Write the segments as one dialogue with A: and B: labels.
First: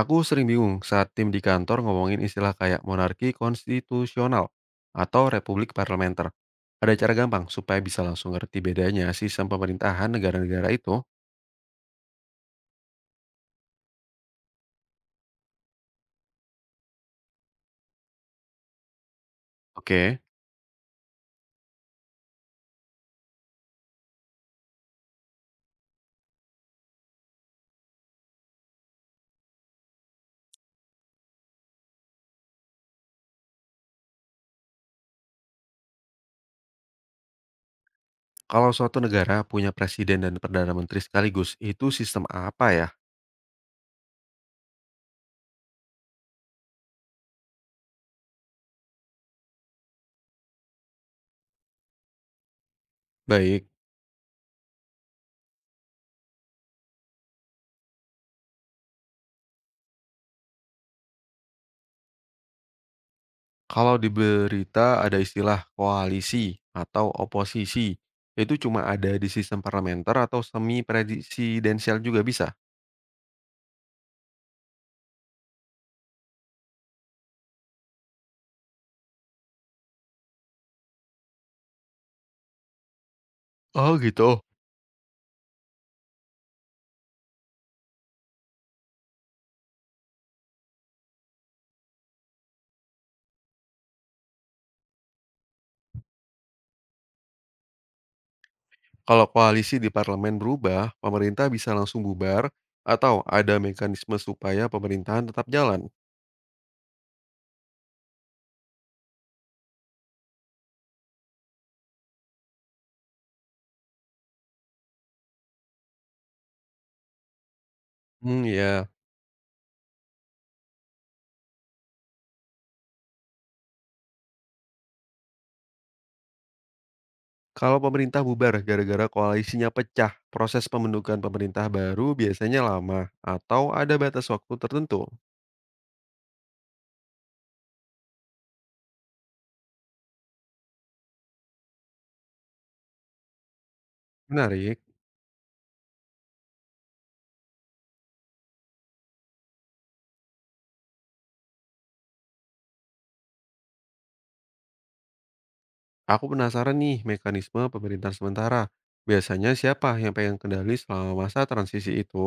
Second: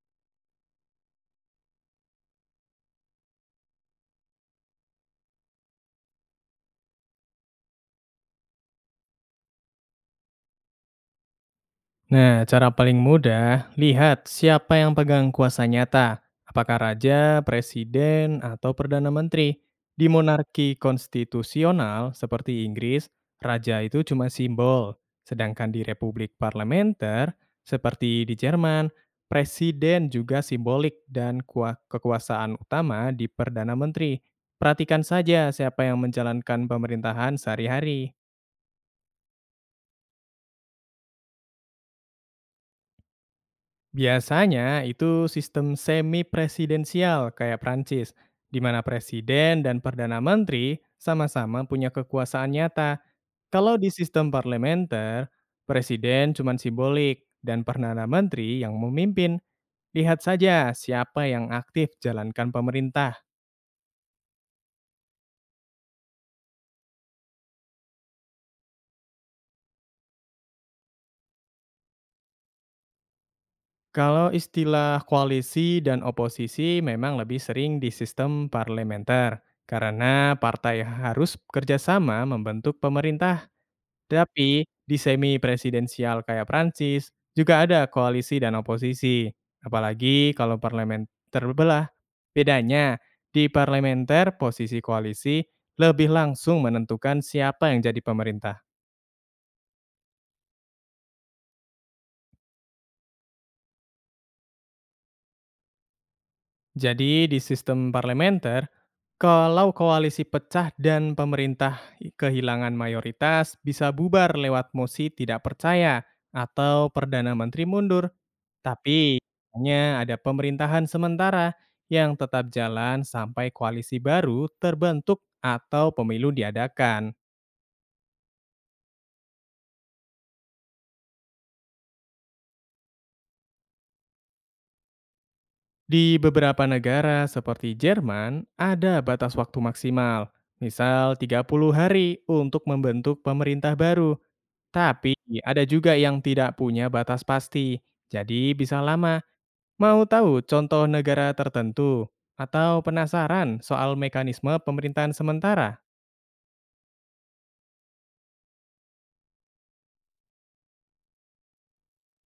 A: Aku sering bingung saat tim di kantor ngomongin istilah kayak monarki konstitusional atau republik parlementer. Ada cara gampang supaya bisa langsung ngerti bedanya sistem pemerintahan negara-negara itu.
B: Nah, cara paling mudah, lihat siapa yang pegang kuasa nyata. Apakah raja, presiden, atau perdana menteri. Di
A: Oke.
B: monarki konstitusional seperti Inggris, raja itu cuma simbol. Sedangkan di republik parlementer seperti di Jerman, presiden juga simbolik dan kekuasaan utama di perdana menteri. Perhatikan saja siapa yang menjalankan pemerintahan sehari-hari.
A: Kalau suatu negara punya presiden dan perdana menteri sekaligus, itu sistem apa ya?
B: Biasanya itu sistem semi-presidensial kayak Prancis, di mana presiden dan perdana menteri sama-sama punya kekuasaan nyata.
A: Baik,
B: Kalau di sistem parlementer, presiden cuma simbolik dan perdana menteri yang memimpin. Lihat saja siapa yang aktif jalankan pemerintah.
A: kalau di berita ada istilah koalisi atau oposisi, itu cuma ada di sistem parlementer atau semi presidensial juga bisa.
B: Kalau istilah koalisi dan oposisi memang lebih sering di sistem parlementer, karena partai harus kerjasama membentuk pemerintah.
A: Oh gitu.
B: Tapi di semi presidensial kayak Prancis, juga ada koalisi dan oposisi, apalagi kalau parlemen terbelah. Bedanya, di parlementer posisi koalisi lebih langsung menentukan siapa yang jadi pemerintah.
A: Kalau koalisi di parlemen berubah, pemerintah bisa langsung bubar atau ada mekanisme supaya pemerintahan tetap jalan.
B: Jadi di sistem parlementer, kalau koalisi pecah dan pemerintah kehilangan mayoritas bisa bubar lewat mosi tidak percaya atau perdana menteri mundur.
A: Hmm, ya.
B: Tapi, hanya ada pemerintahan sementara yang tetap jalan sampai koalisi baru terbentuk atau pemilu diadakan.
A: Kalau pemerintah bubar gara-gara koalisinya pecah, proses pembentukan pemerintah baru biasanya lama atau ada batas waktu tertentu.
B: Di beberapa negara seperti Jerman, ada batas waktu maksimal, misal 30 hari untuk membentuk pemerintah baru.
A: Menarik.
B: Tapi ada juga yang tidak punya batas pasti, jadi bisa lama. Mau tahu contoh negara tertentu? Atau penasaran soal mekanisme pemerintahan sementara?
A: Aku penasaran nih mekanisme pemerintahan sementara. Biasanya siapa yang pegang kendali selama masa transisi itu?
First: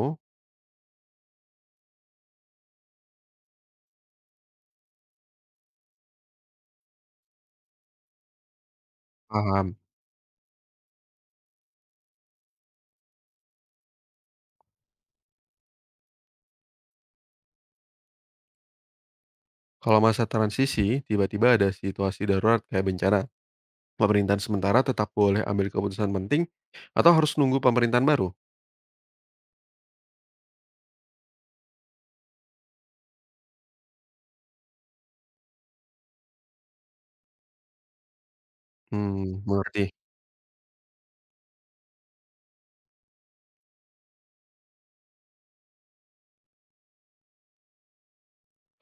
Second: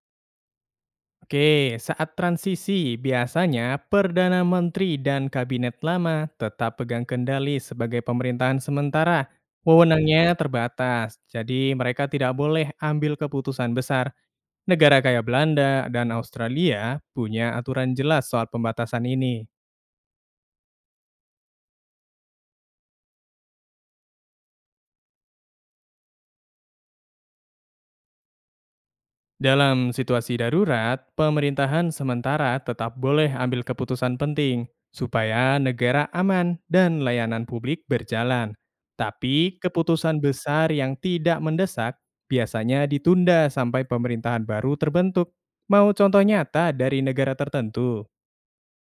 B: Oke, saat transisi biasanya Perdana Menteri dan Kabinet lama tetap pegang kendali sebagai pemerintahan sementara.
A: Paham.
B: Wewenangnya terbatas, jadi mereka tidak boleh ambil keputusan besar. Negara kaya Belanda dan Australia punya aturan jelas soal pembatasan ini.
A: Kalau masa transisi, tiba-tiba ada situasi darurat kayak bencana, pemerintahan sementara tetap boleh ambil keputusan penting atau harus nunggu pemerintahan baru?
B: Dalam situasi darurat, pemerintahan sementara tetap boleh ambil keputusan penting supaya negara aman dan layanan publik berjalan.
A: Mmm,
B: Tapi
A: mengerti.
B: keputusan besar yang tidak mendesak biasanya ditunda sampai pemerintahan baru terbentuk. Mau contoh nyata dari negara tertentu?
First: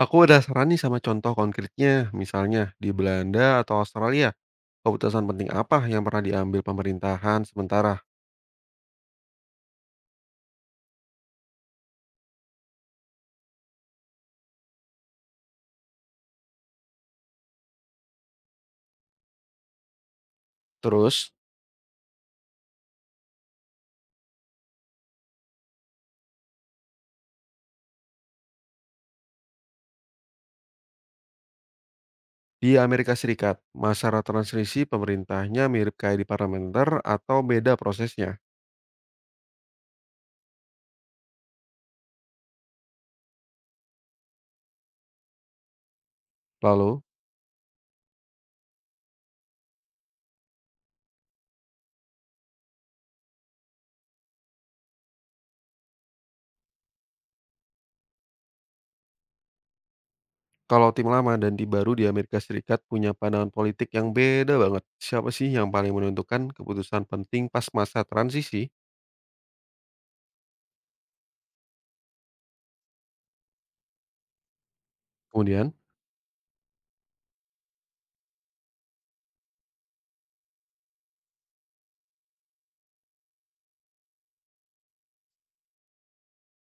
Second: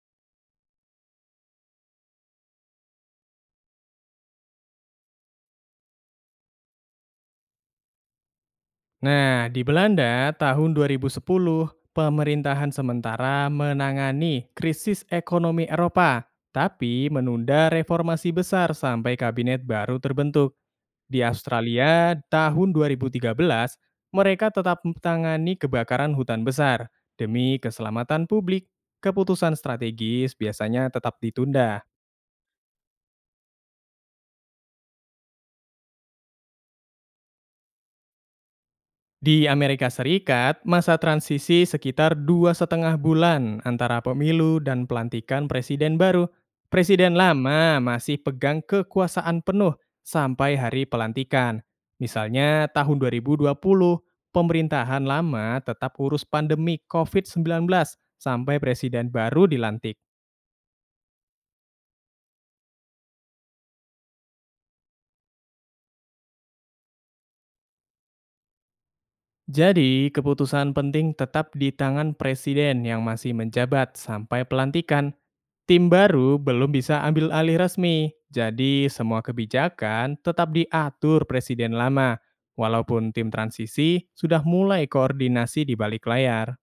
A: Aku ada saran nih sama contoh konkretnya, misalnya di Belanda atau Australia, keputusan penting apa yang pernah diambil pemerintahan sementara?
B: Nah, di Belanda tahun 2010, pemerintahan sementara menangani krisis ekonomi Eropa, tapi menunda reformasi besar sampai kabinet baru terbentuk.
A: Terus,
B: Di Australia tahun 2013, mereka tetap menangani kebakaran hutan besar. Demi keselamatan publik, keputusan strategis biasanya tetap ditunda.
A: di Amerika Serikat, masalah transisi pemerintahnya mirip kayak di parlementer atau beda prosesnya?
B: Di Amerika Serikat, masa transisi sekitar 2,5 bulan antara pemilu dan pelantikan presiden baru.
A: Lalu,
B: Presiden lama masih pegang kekuasaan penuh sampai hari pelantikan. Misalnya tahun 2020, pemerintahan lama tetap urus pandemi COVID-19 sampai presiden baru dilantik.
A: kalau tim lama dan tim baru di Amerika Serikat punya pandangan politik yang beda banget, siapa sih yang paling menentukan keputusan penting pas masa transisi?
B: Jadi, keputusan penting tetap di tangan presiden yang masih menjabat sampai pelantikan.
A: Kemudian,
B: Tim baru belum bisa ambil alih resmi, jadi semua kebijakan tetap diatur presiden lama, walaupun tim transisi sudah mulai koordinasi di balik layar.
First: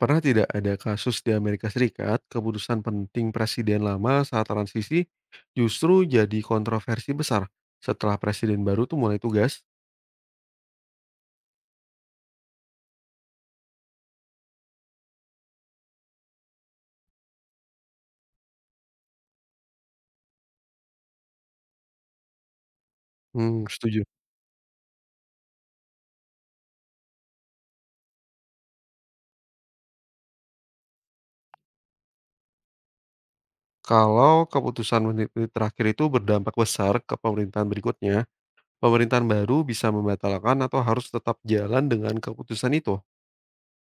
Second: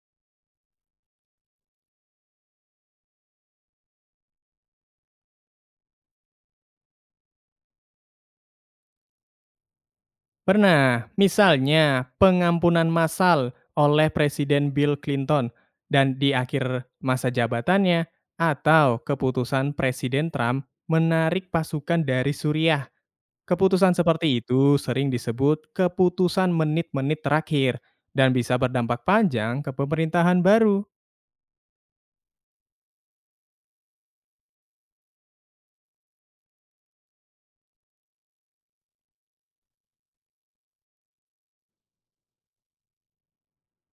A: pernah tidak ada kasus di Amerika Serikat, keputusan penting presiden lama saat transisi justru jadi kontroversi besar setelah presiden baru tuh mulai tugas?
B: Pernah, misalnya pengampunan massal oleh Presiden Bill Clinton dan di akhir masa jabatannya, atau keputusan Presiden Trump menarik pasukan dari Suriah.
A: Hmm,
B: Keputusan
A: setuju.
B: seperti itu sering disebut keputusan menit-menit terakhir dan bisa berdampak panjang ke pemerintahan baru.
A: Kalau keputusan menit-menit terakhir itu berdampak besar ke pemerintahan berikutnya, pemerintahan baru bisa membatalkan atau harus tetap jalan dengan keputusan itu.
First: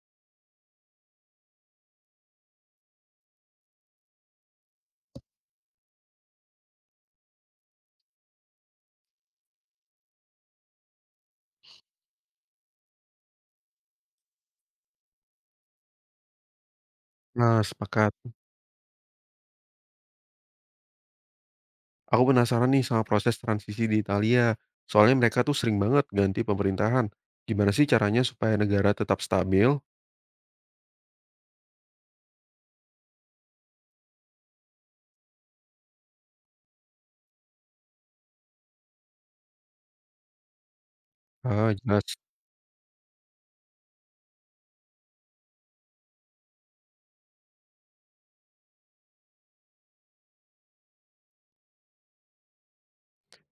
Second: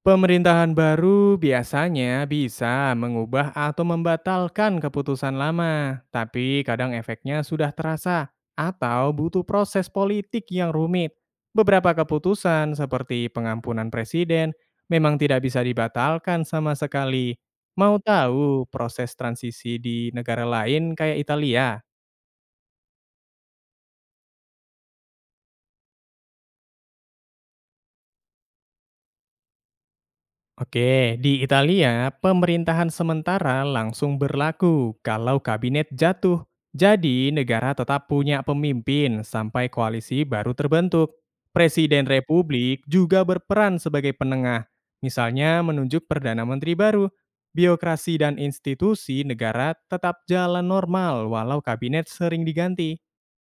B: Pemerintahan baru biasanya bisa mengubah atau membatalkan keputusan lama, tapi kadang efeknya sudah terasa atau butuh proses politik yang rumit. Beberapa keputusan seperti pengampunan presiden memang tidak bisa dibatalkan sama sekali.
A: Nah,
B: Mau
A: sepakat.
B: tahu proses transisi di negara lain kayak Italia?
A: Aku penasaran nih sama proses transisi di Italia. Soalnya mereka tuh sering banget ganti pemerintahan. Gimana sih caranya supaya negara tetap stabil?
B: Oke, di Italia, pemerintahan sementara langsung berlaku kalau kabinet jatuh. Jadi, negara tetap punya pemimpin sampai koalisi baru terbentuk.
A: Ah, jelas.
B: Presiden republik juga berperan sebagai penengah, misalnya menunjuk perdana menteri baru. Birokrasi dan institusi negara tetap jalan normal walau kabinet sering diganti.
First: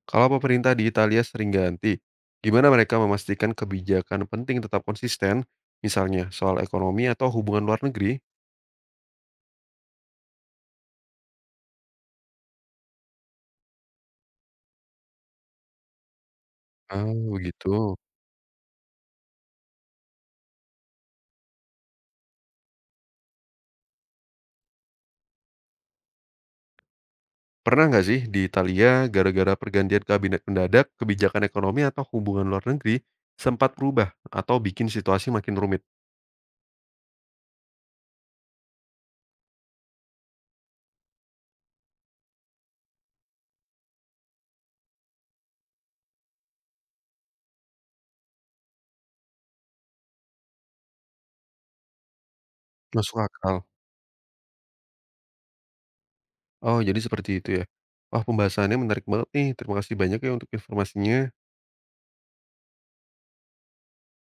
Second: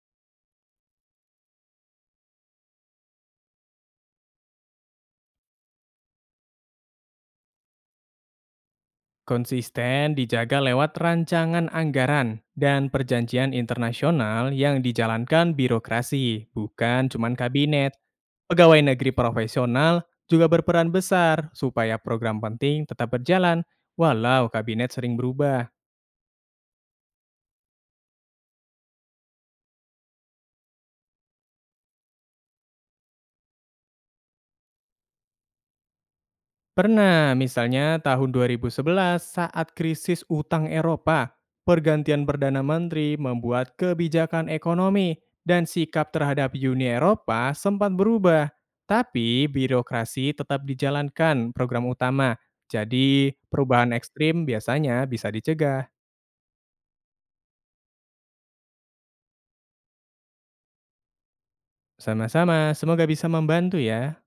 A: Kalau pemerintah di Italia sering ganti, gimana mereka memastikan kebijakan penting tetap konsisten, misalnya soal ekonomi atau hubungan luar negeri?
B: Konsisten dijaga lewat rancangan anggaran dan perjanjian internasional yang dijalankan birokrasi, bukan
A: Ah,
B: cuman
A: begitu.
B: kabinet. Pegawai negeri profesional juga berperan besar supaya program penting tetap berjalan, walau kabinet sering berubah.
A: Pernah nggak sih di Italia gara-gara pergantian kabinet mendadak, kebijakan ekonomi atau hubungan luar negeri sempat berubah atau bikin situasi makin rumit?
B: Pernah, misalnya tahun 2011 saat krisis utang Eropa, pergantian Perdana Menteri membuat kebijakan ekonomi dan sikap terhadap Uni Eropa sempat berubah. Tapi birokrasi tetap dijalankan program utama,
A: Masuk
B: jadi
A: akal.
B: perubahan ekstrim biasanya bisa dicegah.
A: Oh, jadi seperti itu ya. Wah, pembahasannya menarik banget nih. Terima kasih banyak ya untuk informasinya.
B: Sama-sama, semoga bisa membantu ya.